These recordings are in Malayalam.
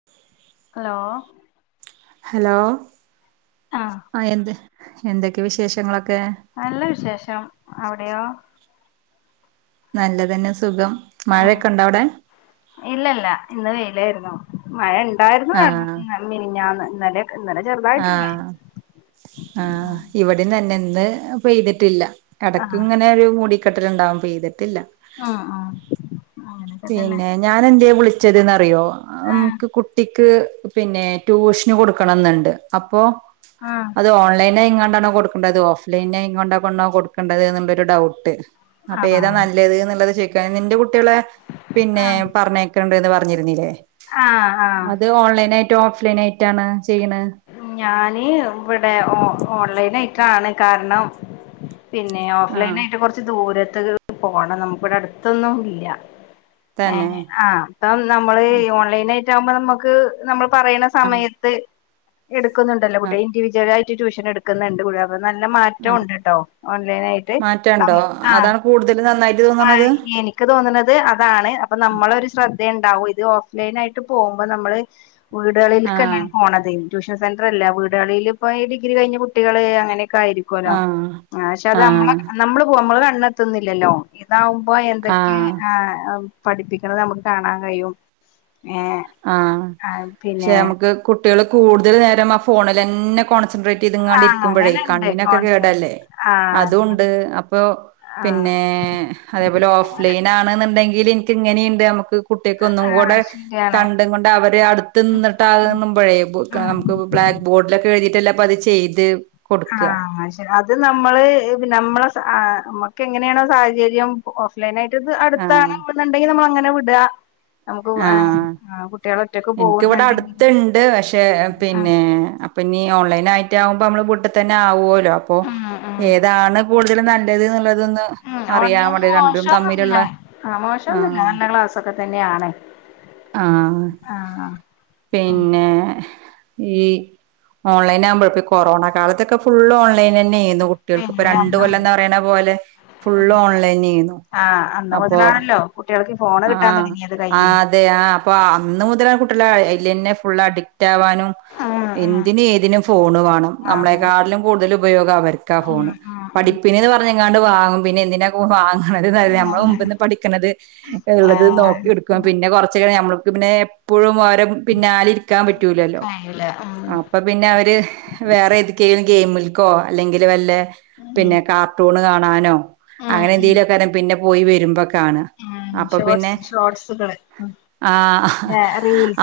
[inaudible] ഹലോ ഹലോ ആഹ് ആ എന്ത് എന്തൊക്കെ വിശേഷങ്ങളൊക്കെ നല്ല വിശേഷം അവിടെയോ? നല്ലതന്നെ സുഖം ആഹ് മഴയൊക്കെ ഉണ്ടോ അവ്ടെ ഇല്ലല്ല ഇന്ന് വെയിലായിരുന്നു മഴ ഇണ്ടായിരുന്നു വ ആഹ് മിനിഞ്ഞാന്ന് ഇന്നലെ ഇന്നലെ ചെറുത ആ ആ ഇവടിം തന്നെ ഇന്ന് പെയ്തിട്ടില്ല എടയ്ക്ക് ആഹ് ഇങ്ങനെ ഒരു മുടിക്കെട്ടല് ണ്ടാവും പെയ്തിട്ടില്ല ആഹ് ആഹ് അങ്ങനെയൊക്കെ തന്നെ പിന്നെ ഞാൻ എന്തേ വിളിച്ചതെന്ന് അറിയോ ആഹ് നമക്ക് കുട്ടിക്ക് പിന്നെ ട്യൂഷന് കൊടുക്കണന്നുണ്ട് അപ്പോ ആഹ് അത് ഓൺലൈനായ്ങ്ങാണ്ടാണോ കൊടുക്ക്ണ്ടത് ഓഫ് ലൈനായ്ങ്ങോണ്ടാണോ കൊടുക്കേണ്ടത് എന്നുള്ളൊരു ഡൗട്ട് അപ്പൊ ഏതാ ആഹ് നല്ലത് എന്നുള്ളത് ചോയ്ക്ക നിന്റെ കുട്ടികളെ പിന്നെ ആഹ് പർഞ്ഞയ് ക്കാണ്ട് ന്ന് പർഞ്ഞിരുന്നില്ലേ ആഹ് ആഹ് അത് ഓൺലൈൻ ആയിട്ടോ ഓഫ് ലൈൻ ആയിട്ടാണ് ചെയ്യണ ഞാന് വ്ടെ ഓ ഓൺലൈനായ്ട്ടാണ് കാര്ണം പിന്നെ ഓഫ് ആ ലൈനായിട്ട് കൊർച്ച് ദൂരത്ത്ക്ക് പോണം നമുക്ക് വ്ടെ അടുത്തൊന്നും ഇല്ല ഏ തന്നെ ആ അപ്പം നമ്മള് ഓൺലൈൻ ആയിട്ട് ആകുമ്പോ നമുക്ക് നമ്മൾ പറയണ സമയ ട്ട് എടുക്കുന്നുണ്ടല്ലോ ആ കുട്ടിക ഇൻഡവിജ്വൽ ആയിട്ട് ട്യൂഷൻ എടുക്കുന്നുണ്ട് കു ഇപ്പ നല്ല ആ മാറ്റവുണ്ട് ട്ടോ ഓൺലൈനായിട്ട് മാറ്റണ്ടോ നമ്മ് ആ അതാണ് കൂടുതൽ നന്നായിട്ട് ആഹ് തോന്നണത് എനിക് ക്ക് തോന്ന്ണത് അതാണ് അപ്പൊ നമ്മളൊരു ശ്രദ്ധയുണ്ടാവും. ഇത് ഓഫ്‌ലൈൻ ആയിട്ട് പോകുമ്പം നമ്മള് ആ വീടുകളിൽക്കെന്നേണ് പോണതേ. ട്യൂഷൻ സെൻ്ററല്ല. വീടുകളിൽ ഇപ്പ ഡിഗ്രി കഴിഞ്ഞ കുട്ടികള് അങ്ങനെയൊക്കെ ആയിരി ക്കോലോ ആ ആഹ് പക്ഷെ അത് ആ നമ്മളെ നമ്മള് പോവാ നമ്മള് കണ്ണെത്തുന്നില്ലല്ലോ ഇതാവുമ്പോ എന്തൊക്കെ. ആ ആഹ് അം പഠിപ്പിക്ക്ണത് നമ്മക്ക് കാണാൻ കയ്യും ഏഹ്. ആഹ്. പക്ഷെ നമുക്ക് കുട്ടികള് കൂടുതൽ നേരം ആ ഫോണിലെന്നെ കോൺസെൻട്രേ റ്റ് ആ ചെയ്ത്ങ്ങാണ്ടിരിക്കുമ്പഴേ അങ്ങനെണ്ട് കണ്ണിനൊക്കെ കോൺസൺ കേടല്ലേ. ആ അതുണ്ട്. അപ്പൊ, ആ പിന്നെ അതേപോലെ ഓഫ്‌ലൈൻ ആണ്ന്ന് ണ്ടെങ്കിലി റ്റിങ്ങനീണ്ട് നമുക്ക് കുട്ട്യേക്ക് ഒന്നും ആ കൂടെ, ശരിയാണ് കണ്ടും കൊണ്ട് അവര് അടുത്ത് ഉം നിന്നിട്ടാകുന്ന്മ്പഴേ ബ് ക ഉം നമുക്ക് ബ്ലാ ക്ബോർഡിലൊക്കെ എഴുതിയിട്ടല്ലേ അപ്പ അത് ചെയ്ത് കൊടുക്ക ആഹ് അത്ശര്യാ. അത് നമ്മള് പിന്നെ നമ്മളെ സാ നമ്മക്ക് എങ്ങനേണോ സാഹചര്യം ഓഫ് ലൈനായിട്ട് ത് ആഹ് അടുത്താണ് ന്ന്ണ്ടെങ്കി നമ്മൾ അങ്ങനെ വിടാ. ആഹ് ഇൻക്കിവിടെ പോകുന്നുണ്ടെങ്കിൽ അടുത്ത്ണ്ട്. പക്ഷെ ആ പിന്നെ അ പ്പ ഇനി ഓൺലൈനായിട്ട് ആകുമ്പ നമ്മള് വീട്ട് തന്നെ ആവ്വോല്ലോ. അപ്പൊ ഉം ഉം ഏതാണ് കൂടുതലും ന നല്ലത് ന്ന്ള്ളതൊന്ന് ഉം ഓൺലൈന് മോശൊന്നുല്ല. ആഹ് മോശൊന്നുല്ല ആഹ് നല്ല ക്ലാസ്സൊക്കെ തന്നെയാണ്. ആഹ് ആ പിന്നെ ഈ ഓൺലൈനാകുമ്പഴേ ഇപ്പോ കൊറോണ കാലത്തൊക്കെ ഫുള്ള് ഓൺ ലൈനെന്നേന്നു കുട്ടിയേൾക്ക്. ഇപ്പ പിന്നെ രണ്ട് കൊല്ലം ഒന്നും ന്ന് പറയ്ണ പോലെ ഫുള്ള് ഓൺലൈനേന്നു. ആഹ് അന്ന് മുതലാണല്ലോ കുട്ടികൾക്ക് ഈ ഫോണ് കിട്ടാൻ ആഹ് തുടങ്ങിയത് ആ കയ്യില്. അതെ ആഹ് അപ്പൊ അന്ന് മുതലാണ് കുട്ടികള് അ അയ്‌ലന്നെ ഫുള്ളഡിക്റ്റാവാനും ആഹ് എന്തിനും ഏതിനും ഫോണ് വാണം. നമ്മളെക്കാട്ട്ലും കൂടുതല് ഉപയോഗം അവര് ക്കാ ഫോണ്. ഉം ഉം പഠിപ്പിന് ന്ന് പർഞ്ങ്ങാണ്ട് വാങ്ങും. പിന്നെ എന്തിനാ ഫോം വാങ്ണത് ന്നറീല. ഉം ഞമ്മളെ നല്ലേ മുമ്പ്ന്ന് പഠിക്ക്ണത് ഇള്ളത് നോക്കിട്ക്കും. ആഹ് പി ന്നെ കൊറ്ച്ച് കഴിഞ് ഞമ്മൾക്ക് പിന്നെ എപ്പഴും ഓരെ പിന്നാലെ ഇര്ക്കാൻ പറ്റൂലല്ലോ. കയ്യില് ഉം അപ്പം പിന്നെ അവര് വേറെ ഏത്ക്കേലും ഗെയിമിൽക്കോ അല്ലെങ്കില് വല്ല ഉം പിന്നെ കാർട്ടൂണ് കാണാനോ ഉം അങ്ങനെന്തെലൊക്കാരം പിന്നെ പോയി വരുമ്പ കാണാ. ആഹ് അപ്പൊ പിന്നെ ഷോട്സ് ഷോർട്സുകള് ഉം. ആഹ്.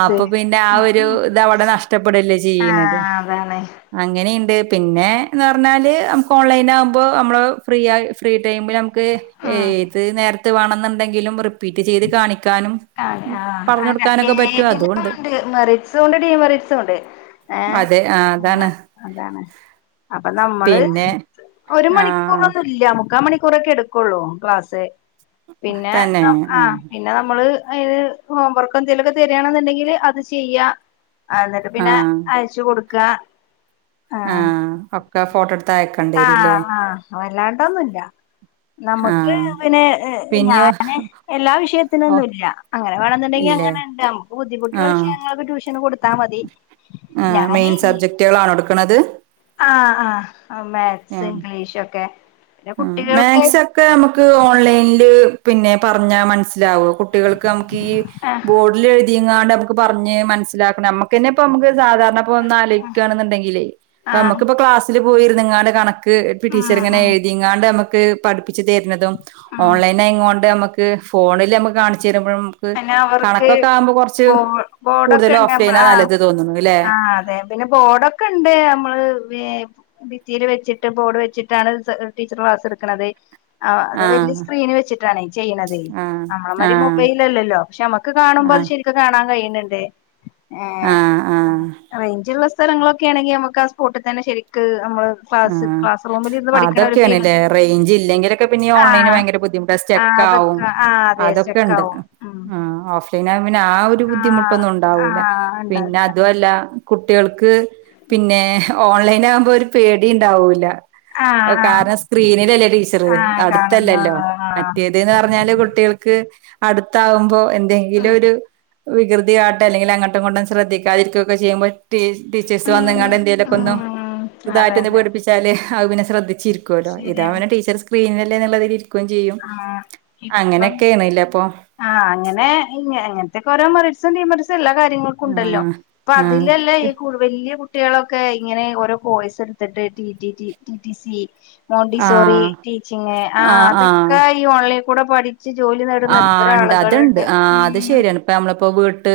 അപ്പൊ പിന്നെ ആ ഒരു ത് അവടെ നഷ്ടപ്പെടല്ലേ ചെയ്യ്ണത്. ആഹ് അതാണ് അങ്ങനിണ്ട്. പിന്നെ ന്നർണാല് നമ്ക്ക് ഓൺലൈനാവ്മ്പോ നമ്മള് ഫ്രീയായി ഫ്രീ ടൈമില് നമ്ക്ക് ഉം ഏത് നേരത്ത് വാണം ന്ന് ണ്ടെങ്കിലും റിപ്പീറ്റ് ചെയ്ത് കാണിക്കാനും, ആണ് ആഹ് പറഞ്ഞു കൊടുക്കാനൊക്കെ അതെന്നെ. പറ്റും അതുണ്ട് ഏതിനുണ്ട് മെറിറ്റ്സുംണ്ട് ഡിമെറിറ്റ്സുംണ്ട്. ഏഹ് അതെ ആ ആഹ് അതാണ് അതാണ്. അപ്പ നമ്മള് പിന്നെ ഒരു ആഹ് മണിക്കൂറൊന്നു ല്ല്യ മുക്കാമണിക്കൂറോക്കെ എടുക്കൊള്ളൂ ക്ലാസ്. പിന്നെ തന്നെ ന ആഹ് പിന്നെ നമ്മള് അയ്‌ന്ന് ഹോം വർക്ക് എന്തെലൊക്കെ തെരാണ്ന്ന്ണ്ടെങ്കിൽ അത് ചെയ്യാ, ആഹ് ന്നട്ട് പിന്നെ ആഹ് അയച്ച് കൊടുക്കാ. ആഹ് ഒക്ക ഫോട്ടോട് ആഹ് ആഹ് വല്ലാണ്ടൊന്നുല്ല. നമ്ക്ക് ആഹ് പിന്നെ എഹ് പിന്നെയോ ഞാന് എല്ലാ ഓ വിഷയത്തിനൊന്നുല്ല. അങ്ങനെ വേണംന്ന് ഇണ്ടെങ്കി ഇല്ലേ അങ്ങനെണ്ട്. നമ്മക്ക് ബുദ്ധിമുട്ട്ള്ള ആഹ് വിഷയങ്ങൾക്ക് ട്യൂഷന് കൊടുത്താ മതി. ആഹ് മെയിൻ സബ്ജക്റ്റ്കളാണോ ഇട്ക്ക്ണത്? ആഹ് ആഹ് മാത്സ് ഇംഗ്ലീഷൊക്കെ. മ് മാക്സക്കെ ഞമക്ക് ഓൺലൈൻല് പിന്നെ പറഞ്ഞാ മനസ്സിലാവോ? കുട്ടികൾക്ക് നമുക്കീ ആ ബോ ഡ്ലെയ്‌തിങ്ങാണ്ട് അമ്മക്ക് പർഞ് മനസിലാക്കണ അമ്മക്കാന്നെപ്പ അമ്മക്ക് സാധാരണ ഒന്നാലോയ്ക്കാണ്ടെങ്കിലേ ആ പ്പ അമ്മക്പ്പ ക്ലാസ്സില് പോയിര്ന്ന്ങ്ങാണ്ട് കണക്ക് ഉം ടീച്ചറ്ങ്ങനെ ഉം എ ണ്ട്അമ്മക്ക് പഠിപ്പിച്ച് തര്ണതും ഉം ഓൺലൈനായിങ്ങോണ്ട് അമ്മ ക്ക് ഫോണിലഅമ്മക്ക് കാണിച്ച് തരുമ്പഴും. പ്പ് പിന്നെ അവർക്ക് കണക്കൊക്കെ ആവുമ്പോ കുറച്ച് ബോ ബോർഡൊക്കെ കൂടുതല് ഉണ്ട് നമ്മള് ഓഫ്ലൈനാ ആ നല്ലത് തോന്നുന്നുല്ലെ? ആഹ് അതെ പിന്നെ ബോഡൊക്കണ്ട് അമ്മള് വേ ഭിത്തീല് വെച്ചിട്ട് ബോഡ് വെച്ചിട്ടാണ് ടീച്ചർ ക്ലാസ്ട്ക്ക്ണത്. ആഹ് അത് വല്ല്യ സ്ക്രീന് വെച്ചിട്ടാണ് ചെയ്യ്ണത് ആഹ് അമ്മളമായ്‌രി ആഹ് മുബൈ ല്ലല്ലല്ലോ പക്ഷെ അമ്മക്ക് കാണുമ്പോ അത് ആഹ് ശരിക്ക് കാണകയ്യ്ണ് ണ്ട്. ഏഹ് ആഹ് ആഹ് റേഞ്ച്ള്ള സ്ഥലങ്ങളൊക്കെണെങ്കി അമ്മക്ക് ആ സ്പോട്ട് തന്നെ ശരിക്ക് അമ്മള് ആഹ് അതൊക്കെണ്ല്ലേ റേഞ്ച്ല്ലെങ്കിലൊക്കെ പിന്നെ ഓൺലൈന് ആഹ് ഭയങ്കര ബുദ്ധിമുട്ട ആഹ് സ്റ്റക്കാവും അതൊക്കെ ആഹ് അതെ അതൊക്കെണ്ട് സ്റ്റെക്കാവും ഉം ആഹ് ഓഫ്ലൈനാവുമ്പോൾ പിന്നെ ആ ഒരു ആഹ് ബുദ്ധിമുട്ടൊന്നും ഉണ്ടാവൂല. ആഹ് പിന്നെ ഉണ്ടാവില്ല അതുല്ല കുട്ടികൾക്ക് പിന്നെ ഓൺലൈനാവ്മ്പോ ഒരു പേടിഉണ്ടാവൂല്ല. അഹ് ആഹ് ആഹ് കാര്ണം സ്ക്രീനിലല്ലേ ടീച്ചറ് ആഹ് അടുത്തല്ലല്ലോ. കാണുന്നുള്ളൂ ആഹ് മറ്റേത് ന്നർഞ്ഞാല് കുട്ടികൾക്ക് അടുത്താവുമ്പോ എന്തെങ്കിലും ഒരു വികൃതി കാട്ടെ അല്ലെങ്കില് അങ്ങോട്ടുങ്ങോട്ടും ശ്രദ്ധിക്കാതിരിക്കക്കെ ചെയ്യുമ്പോൾ ടീ ടീച്ചേഴ്സ് ഉം വന്ന്ങ്ങാണ്ട് എന്തേലൊക്കെ ഒന്നു ഉം അതെ ർതായിറ്റൊന്ന് അതെ പേട്പ്പിച്ചാല് അഹ്പിന്നെ ശ്രദ്ധിച്ചിര്ക്കല്ലോ ഇതാവുമ്പോ ശരിയാണ് പിന്നെ ടീച്ചറ് സ്ക്രീനല്ലേന്ന്ള്ളതില് ഇ ക്കും ചെയ്യും ആഹ് ഇപ്പം അങ്ങനൊക്കെണ്ലേ പ്പം. ആഹ് അങ്ങനെ ഇങ് ഇങ്ങൻതൊക്കെ ഓരോ മറിട്സും ഡീമറിട്സും എല്ലാ കാര്യങ്ങൾക്കുണ്ടല്ലോ. ആഹ് പ്പ ആഹ് അതിലല്ലേ ഈ കു വല്ല്യ കുട്ട്യാളൊക്കെ ഇങ്ങനെ ഓരോ കോഴ്സ്ട്ത്ത്ട്ട് T T T T T C മോണ്ടി സോറി ആഹ് ടീച്ചിങ് ആഹ് അതൊക്കെ ഈ ഓൺലൈകൂടെ പഠ ച്ച് ജോലി നേടുന്ന എത്ര ആളുകളുണ്ട്. ഉം പ്പ അമ്മള്പ്പോ വീട്ട്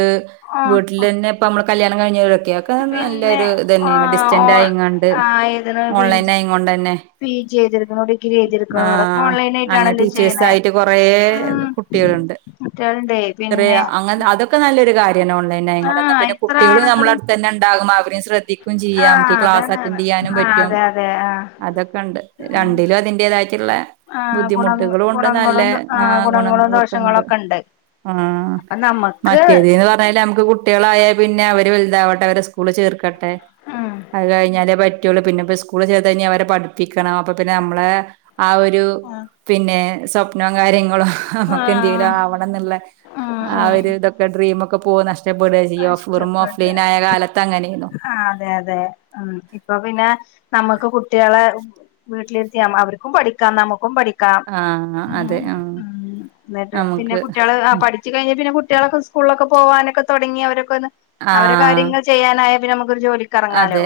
ആഹ് വീട്ട്ലന്നെപ്പ അമ്മള് കല്യാണം കഴിഞ്ഞോലൊക്കേ ഇപ്പ പിന്നെ നല്ലൊരു ഇതന്നേണ്. ആഹ് ഡിസ്റ്റന്റ് ഓൺ ആയിങ്ങാണ്ട്, ആഹ് ഇതിന് പി ഓൺലൈൻ ജി ആയിങ്ങൂണ്ടന്നെ പി ജി ചെയ്തിരിക്കണു ഡിഗ്രി ചെയ്തിരിക്കണു അതൊക്കെ ആഹ്, ഓൺലൈൻ അങ്ങനെ ആയിട്ടാണല്ലോ ചെയ്യണേ ടീച്ചേഴസായിട്ട് കൊറേ ഉം കു കുട്ടികള്ണ്ട്. കുട്ടികളുണ്ടേ റേ പിന്നെ അങ്ങൻ അതൊക്കെ നല്ലൊരു കാര്യന്നെ ഓൺലൈൻ ആ ണ്ടായകൊണ്ട, ന്നാ പ്പിന്നെ ഇത്ര കുട്ടികളും ആളുകള് നമ്മെളെട്ത്തന്നെ ണ്ടാകും. അവരിം ശ്രദ്ധിക്കും ചെയ്യ ആ നമക്ക് ഈ ക്ലാസ് അതാണ് അറ്റൻറ് ചെയ്യാനും ആ പറ്റും. അതെ അതെ ആ അതൊക്കെണ്ട്. രണ്ടിലും അതിൻ്റെതായിട്ടുള്ള ആ ഗുണ ബുദ്ധിമുട്ടുകളൂണ്ട് നല്ല ഗുണങ്ങളും ആ ഗുണങ്ങളും ദോഷങ്ങളും ഗുണങ്ങളൊക്കെണ്ട്, ഒക്കെ ഉണ്ട് ആ അപ്പൊ നമ്മക്ക് മറ്റേത് ന്ന് പറഞ്ഞാല് നമ്മ്ക്ക് കു കുട്ടികളായാൽ പിന്നെ അവര് വലുതാവട്ടെ, അവരെ സ്കൂള് ചേർക്കട്ടെ, ഉം അത് കഴിഞ്ഞാലെ പ പറ്റുള്ളൂ പിന്നെ സ്കൂളിൽ ചേർത്താ പിന്നെ അവരെ പഠിപ്പിക്കണം, അപ്പൊ പിന്നെ നമ്മളെ ആ ഒരു ആഹ പിന്നെ സ്വപ്നോം കാര്യങ്ങളോ ആഹാ നമുക്ക് എന്തെങ്കിലും ആവണം. ആന്ന്ളെള ഉം ആ ഉം ഒരു ഇതൊക്കെ ഡ്രീമൊക്കെ പോകു നഷ്ട നഷ്ടപ്പെട ചെയ്യ, ഓഫ് വെറും ഇഷ്ടപ്പെട്ട് ഓഫ്‌ലൈൻ ആയ കാലത്ത് അങ്ങനെയിരുന്നു. ആ അതെ അതെ ഇപ്പൊ പിന്നെ നമുക്ക് കുട്ടികളെ വീട്ടിലിരുത്തിയാ അവർക്കും പഠിക്കാ നമക്കും പഠി കാ, ആഹ് അതെ ആഹ് ന്നട്ട് പിന്നെ നമുക്ക് കുട്ടികള് അ പഠി ച്ച് കഴിഞ്ഞാൽ പിന്നെ കുട്ടികളൊക്ക സ്കൂളൊക്കെ പോകാനൊക്കെ തൊടങ്ങി അവരൊക്കൊന്ന് അവരെ ആഹ് കാര്യങ്ങൾ ചെയ്യാനായ പിന്നെ നമുക്കൊരു ജോലിക്ക് ഇറങ്ങാലോ? അതെ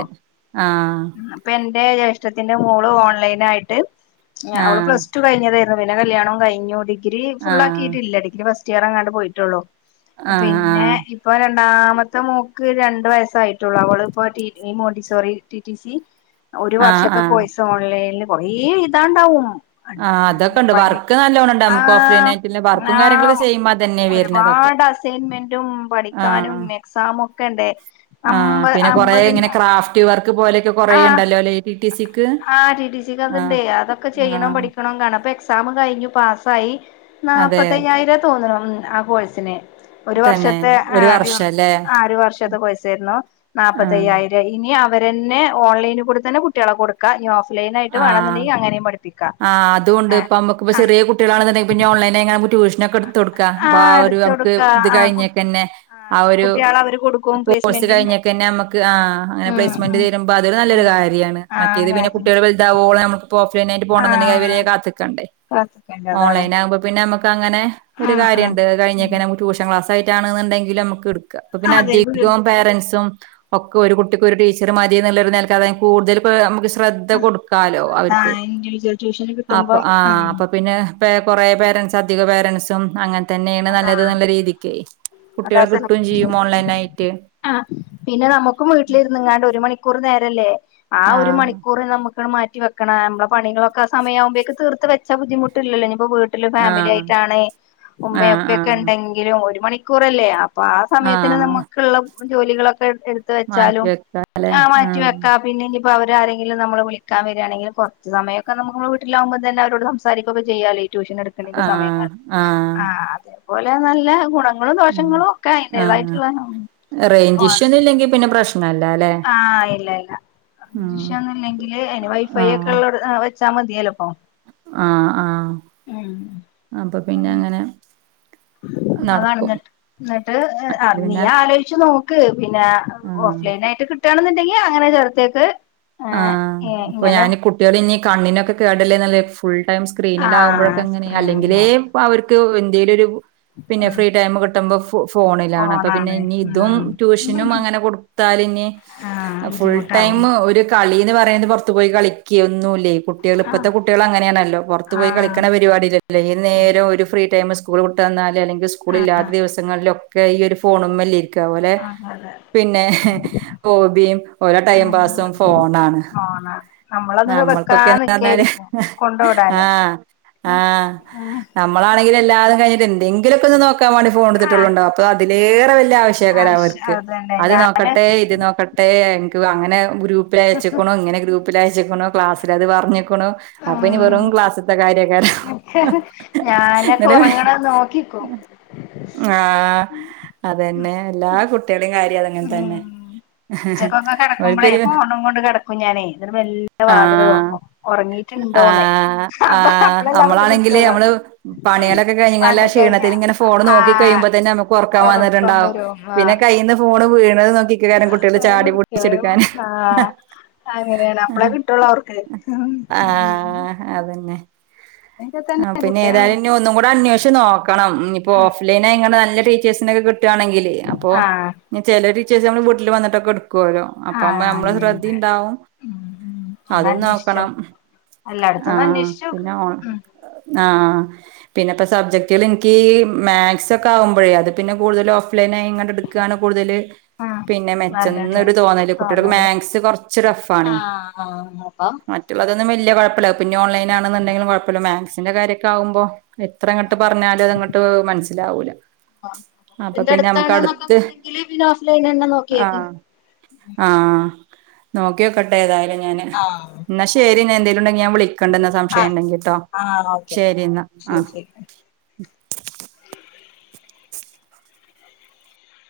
ആഹ് ഇപ്പ എന്റെ ജ്യേഷ്ഠത്തിന്റെ മോള് ഓൺലൈനായിട്ട് അവള് ആഹ് പ്ലസ് റ്റു കഴിഞ്ഞതേയിരുന്നു. പിന്നെ കല്യാണവും കഴിഞ്ഞു. ഡിഗ്രി ഫുൾ ആഹ് ആകിയിട്ടില്ല. ഡിഗ്രി ഫസ്റ്റ് ഇയർ അങ്ങാണ്ട് പോയിട്ടൊള്ളു. ആഹ് ആഹ് പിന്നെ ആഹ് ഇപ്പൊ രണ്ടാമത്തെ മോക്ക് രണ്ടു വയസ്സായിറ്റൊള്ളൂ. അവള് ഇപ്പോ മോണ്ടിസോറി ടിടി സി ഉ ഉം ഒരു വർഷത്തെ കോഴ്സ് ഓൺലൈൻല്. കൊറേ എയ്താണ്ടാവും. ആഹ് പടി അതൊക്കെണ്ട് പടി വർക്ക് നല്ലോണണ്ട് ആ നമുക്ക് ഓഫ് ലൈൻ ആയിട്ടുള്ള വർക്കും ആ കാര്യങ്ങളൊക്കെ ചെയ്യുമ്പോ അതന്നെ വരുന്നതൊക്കെ ഒരുപാട് അസ് അസൈൻമെന്റും പഠിക്കാനും ആഹ് എക്സാമൊക്കെണ്ട്. ആഹ് അമ്പ പിന്നെ കൊറേ ഇങ്ങനെ അമ്പതിനാ ക്രാഫ്റ്റ് വർക്ക് പോലൊക്കെ ആ ആ ടി ടി സി ക്ക്ണ്ട്. ആഹ് അതൊക്കെ ചെയ്യണം ആഹ് പഠിക്ക ആണ് എക്സാം കഴിഞ്ഞു. പാസായി അതെ നാപ്പത്തയ്യായിര തോന്നണും ആ കോഴ്സിന് ഒരു തന്നെ വർഷത്തെ ആ ഒരു വർഷല്ലേ ആ ഒരു വർഷത്തെ കോഴ്സ് ഏരുന്നു. ആഹ് നാപ്പത്തയ്യായിരം ഇനി അവരന്നെ ഓൺലൈനൽക്കൂടെ തന്നെ കുട്ട്യേളെ കൊടു ക്ക ഓഫലൈനായിട്ട് ആഹ് വേണെന്ന്ണ്ടെങ്കി അങ്ങനിം പഠപ്പിക്കാ ആഹ് അതൂണ്ട്. ഇപ്പ നമുക്ക് ഇപ്പ ചെറ്യേ കുട്ട്യേളാണ്ന്ന്ണ്ടെങ്കി ഇനിപ്പ ഓൺലൈനായികാണ്ട് അമ്മക്ക് റ്റൂ നക്കെട്ത്തൊട്ക്ക. ആ ആഹ് ഒരു എടുത്ത് നമുക്ക് കൊടുക്കാ ഇത് ആഹ് കഴിഞ്ഞേക്കന്നെ ആഹ് ആ അതെ ഒരു കുട്ടികളെ അവര് കൊടുക്കും കോഴ്സ് പ്ലേസ്മെന്റ് ഉണ്ട് കഴിഞ്ഞേക്കെന്നെ അമ്മക്ക് ആ അങ്ങനെ ഉം പ്ലേസ്മെന്റ് ഉം തരുമ്പൊ അതൊരു നല്ലൊരു ഉം കാര്യാണ്. ആഹ് മറ്റേത് പിന്നെ കാര്യം കുട്ട്യെൾ ഇതാവോള നമ്മുക്ക് ഇപ്പ ഓഫ്ലൈനായിട്ട് പോണന്ന്ണ്ടെങ്കി അത് ആഹ് വരെ കാത്ത്ക്കണ്ടെ. ക്ലാസിക്കലിന്റെ അതാണ് ഓൺലൈൻ ആകുമ്പപിന്നമ്മക്ക് ക്കങ്ങനെ ഒരു ആഹ് ആഹ് കാര്യണ്ട്. അത് ഉം കഴിഞ്ഞേക്കെന്നെ നമ്മക് ടൂഷൻ ക്ലാസ്സയിട്ടായിട്ടാണ്ന്ന്ണ്ടെങ്കില് നമുക്ക് ഇടുക്കാ പിന്നെ അതെ അധികും പേരൻറ്സും ഒക്കൊ ഒരു കുട്ടിക്ക് ഒരു ടീച്ചർ മതിന്ന്ള്ളൊരു നൽക അത കൂടുതല് നമുക്ക് ശ്രദ്ധ കൊടുക്കാലോ അവർക്ക് ഇൻഡിജ്യേഷൻ ആ അപ്പൊ പിന്നെ കൊറേ പേരൻറ്സ് അധിക പേരൻസും അങ്ങൻ തന്നേണ് അതാ നല്ലത് നല്ല രീതിക്കെ. കുട്ട്യേളെ കിട്ടും ചെയ്യും ഓൺലൈൻ ആയിട്ട് ആ പിന്നെ നമുക്കും വീട്ടിലിരുന്ന്ങ്ങാണ്ട് ഒരു മണിക്കൂർ നേരല്ലെ. ആ ഒരു ആഹ് മണിക്കൂറ് നമു മാറ്റിവെണം. ആ നമ്മളെ പണികളൊക്കെ ആ സമയയാവുമ്പേക്ക് തീർത്ത് വെച്ചാ ബുദ്ധിമുട്ടില്ലല്ലൊ ഇഞ്പ്പോ വീ ലു ഫാമിലി ആഹ് ആയിട്ടാണ് ഉമ്മെ ആഹ് ഉപ്പ്യെക്കെ ആഹ് ഇണ്ടെങ്കിലും ഒരു മണിക്കൂറല്ലെ അപ്പൊ ആ സമയത്തിന് ആഹ് നമുക്കുള്ള ജോലികളൊക്കെ എടുത്ത് മാറ്റി വെച്ചാലും വെക്കാല്ലേ ആ മാറ്റി ആഹ് വെക്കാ പിന്നെ ഇഞ്പ്പം അവരെ ആരെങ്കിലും നമ്മളെ വിളിക്കാം വരാണെങ്കിലും കൊറച്ച് സമയൊക്കെ നമ്മൾ വീട്ടിലാകുമ്പ തന്നെ അവരോട് സംസാ രിക്കൊക്ക ചെയ്യാലൊ ഈ ട്യൂഷൻ എടു ആഹ് ആഹ ആ അതേപോലെ നല്ല ഗുണം ഉം ആ റേയ്ഞ്ച് ഇഷ്യുന്നും ഇല്ലെങ്കി പിന്നെ പ്രശ്നം ഇല്ലാലെ. ആ ഇല്ല ഇല്ല. അ [unintelligible] വിഷയൊന്നുമില്ലെങ്കില് അതിന് വൈഫൈ ഒക്കെ ഇള്ളൊ [unintelligible] വെച്ചാ മതിയല്ലൊ ഇപ്പം ആ ആ അപ്പ പിന്നെ അങ്ങനെ അതാണ് നടക്കും ഇന്നട്ട്. ഇന്നട്ട് അല്ലെങ്കി നീ പിന്നെ ആലോജിച്ച് നോക്ക് പിന്നെ. ആഹ് ഓഫ് ലൈനായിട്ട് കിട്ടാണ്ന്നുണ്ടെങ്കി അങ്ങനെ ചേർത്തേക്ക്. ആ അപ്പൊ ഇങ്ങനെ ഞാന് കുട്ട്യേള് ഇഞ് കണ്ണിനൊക്കെ കേടല്ലേ ഫുൾ ടൈം ആഹ് സ്ക്രീനിലാകുമ്പോഴൊക്കെ ഇങ്ങനെ. സ്ക്രീനില്ല അല്ലെങ്കിലേ അവർക്ക് എന്തെലൊരു പിന്നെ ഉം ഫ്രീ ടൈം കിട്ടുമ്പം ഫോണിലാണ്. അപ്പൊ പിന്നെ ഫോണാണ് ഇനി ഇതും ട്യൂഷനും ഉം അങ്ങനെ കൊടുത്താല് ഇഞ് ആഹ് ഫുൾ ടൈം ബുദ്ധിമുട്ടാവും ഒരു കളീന്ന് പറയുന്നത് പുറത്തു പോയി കളിക്കെ ഒന്നു ഇല്ലേ. കുട്ട്യേള് ഇപ്പത്തെ ആഹ് കുട്ട്യേള് അങ്ങനേണല്ലോ. പൊറ്ത്ത് പോയി ആഹ് കിളിക്ക്ണ പരിപാടി ഇല്ലല്ലോ. അല്ല ഈ നേരം ഒരു ഫ്രീ ടൈം സ്കൂൾ വിട്ടു വന്നാലേ അല്ലെങ്കിൽ സ്കൂള് ഇല്ലാത്ത ദിവസങ്ങളിലോ ഒക്കെ ഈ ഒരു ഫോണുമല്ലെ ഇരി ക്ക്, അതു പോലെ അതെ അതെ പിന്നെ ഹെ ഹോബിയും ഓരോ ടൈം ഉം പാസും ഫോണാണ്. ഫോണാണ്. നമ്മളത് വെക്കാ നമ്മൾക്കൊക്കെന്ന് പറഞ്ഞാല് നിക്കേരിക്കും കൊണ്ടോടാന് ആഹ് ആഹ് നമ്മളാണെങ്കിൽ എല്ലാതും കഴഞ്ഞിട്ട് എന്തങ്കിലൊക്കെ ഒന്ന് നോക്കാൻ വേണ്ടി ഫോൺ എടുത്തിട്ടേ ആഹ് ഉണ്ടാവൊള്ളു അപ്പോ അതിലേറെ വലിയ ആവശ്യം ആയിരിക്കും ആശ് അവർക്ക് അതന്നെ അത് ഞാൻ നോക്കട്ടെ ഇത് നോക്ക ട്ടേ ഇനിക്ക് അങ്ങനെ ഗ്രൂപ്പിലയിച്ചക്ക്ണു ഇങ്ങനെ ഗ്രൂപ്പിലയ- ച്ച്ക്ക്ണു ക്ലാസിൽ അത് പറഞ്ഞിക്ക്ണു അപ്പൊ ഇനി വെറും ക്ലാസിത്തെ കാര്യേക്കാരം, ഹ് ഹ് ഹ്, ഞാനൊക്കെ ഉറങ്ങ്ണെ നോക്കിനിക്കും. ആ അതെന്നെ എല്ലാ കുട്ടികളുടെയും കാര്യം അതങ്ങനെ തന്നെ. ഉം ഉച്ചക്കൊക്കെ കിടക്കുമ്പോളേ ഓൽക്കൊരു ഫോണും കൊണ്ട് കിടക്കും ഞാനെ ഇന്നിട്ട് വെല്ലെ ആഹ്, ആഹ്, അപ്പൊ ആഹ് അപ്പളല്ലേ അവർക്ക് നമ്മളാണെങ്കില് കിട്ടുള്ളൂ നമ്മള് പണികളൊക്കെ കഴിഞ്ഞ്ങ്ങാൻള്ള ആ പണിയൊക്കെ കഴിഞ്ഞാ ക്ഷീണത്തില് ഇങ്ങനെ ഫോണ് നോക്കി ആഹ് കഴിയുമ്പോ തന്നെ നമുക്ക് ഉറക്കം വന്നിട്ടുണ്ടാവും വരും പിന്നെ ആഹ് കയ്യീന്ന് ഫോണ് വീണത് നോക്കി നിക്കേക്കാരും കുട്ടികള് അങ്ങനെ ചാടി കുട്ടികള് പൊടിച്ചെടുക്കാന്, ഹ് ആഹ് ഹ് അങ്ങനെയാണ് അപ്പളേ കിട്ടുള്ളൂ അവർക്ക് ആഹ്, മ് ആഹ് അതന്നെ ആ തന്നെ പിന്നെ കുട്ടികള് ഏതായാലും ഇഞ്ഞ് ഒന്നും കൂടെ അന്വേഷിച്ച് നോക്ക- ക്കണം, ഇഞ്ഞ്പ്പൊ ഓഫ് ലൈനായിക്കാണ്ട് നല്ല ടീച്ചേഴ്സിനൊക്കെ കിട്ടുവാണെങ്കില് അപ്പൊ ആഹ് ഇഞ്ഞ് ചില ടീച്ചേഴ്സ് നമ്മളെ വീട്ടിൽ വന്നിട്ടൊക്കെ എടുക്കുവല്ലോ അപ്പ ആവുമ്പ ആഹ് നമ്മളെ ശ്രദ്ധയും അങ്ങനെന്നെ ഇണ്ടാവും. ഉം ഉം ഒന്ന് അതും അന്വേഷിച്ചോ നോക്കണം എല്ലായിടത്തൊന്ന് ആഹ് അന്വേഷിച്ച് നോക്ക് പിന്നെ ഓ ഉം ആഹ് പിന്നെ ഇപ്പ സബ്ജക്ടുകൾ എനിക്ക് മാത്‍സ് ഒക്കെ ആവുമ്പോഴേ അത് പിന്നെ കൂടുതല് ഓഫ് ലൈനായിങ്ങാണ്ട് എടുക്ക് ക്ക് ആണ് കൂടുതല് ഉം പിന്നെ മെച്ചം നല്ലത് എന്നൊരു തോന്നല് കുട്ടിൾക്ക് മാത് സ് കുറച്ച് ടഫ് ആണ്. ആണോ? മറ്റുള്ളതൊന്നും വിലിയ കുഴപ്പമില്ല പിന്നെ ഓൺലൈൻ ആണെന്നുണ്ടെങ്കിലും കുഴപ്പമില്ല മാത് സിന്റെ കാര്യൊക്കെ ആവുമ്പോ എത്ര അങ്ങട്ട് പറഞ്ഞാലും അതങ്ങോട്ട് മനസ്സിലാവൂല. അപ്പൊ നിന്റെ പിന്നെ നമുക്ക് അടുത്താണ് അടുത്ത് എന്നൊള്ളെന്ന് ഇണ്ടെങ്കില് പിന്നെ ഓഫ് ലൈൻ തന്നെ നോക്കിയേക്ക്. ആഹ് ആഹ്, നോക്കിയോക്കട്ടെ ഏതായാലും ഞാന്. ആഹ്. എന്നാ ശരി എന്നാ എന്തേലും ഉണ്ടെങ്കിൽ ഞാൻ വിളിക്കണ്ടെന്ന സംശയം ആഹ് ഇണ്ടെങ്കിട്ടോ ആഹ് ഓക്കെ ശരി എന്നാ ശരി ആഹ്. ശരി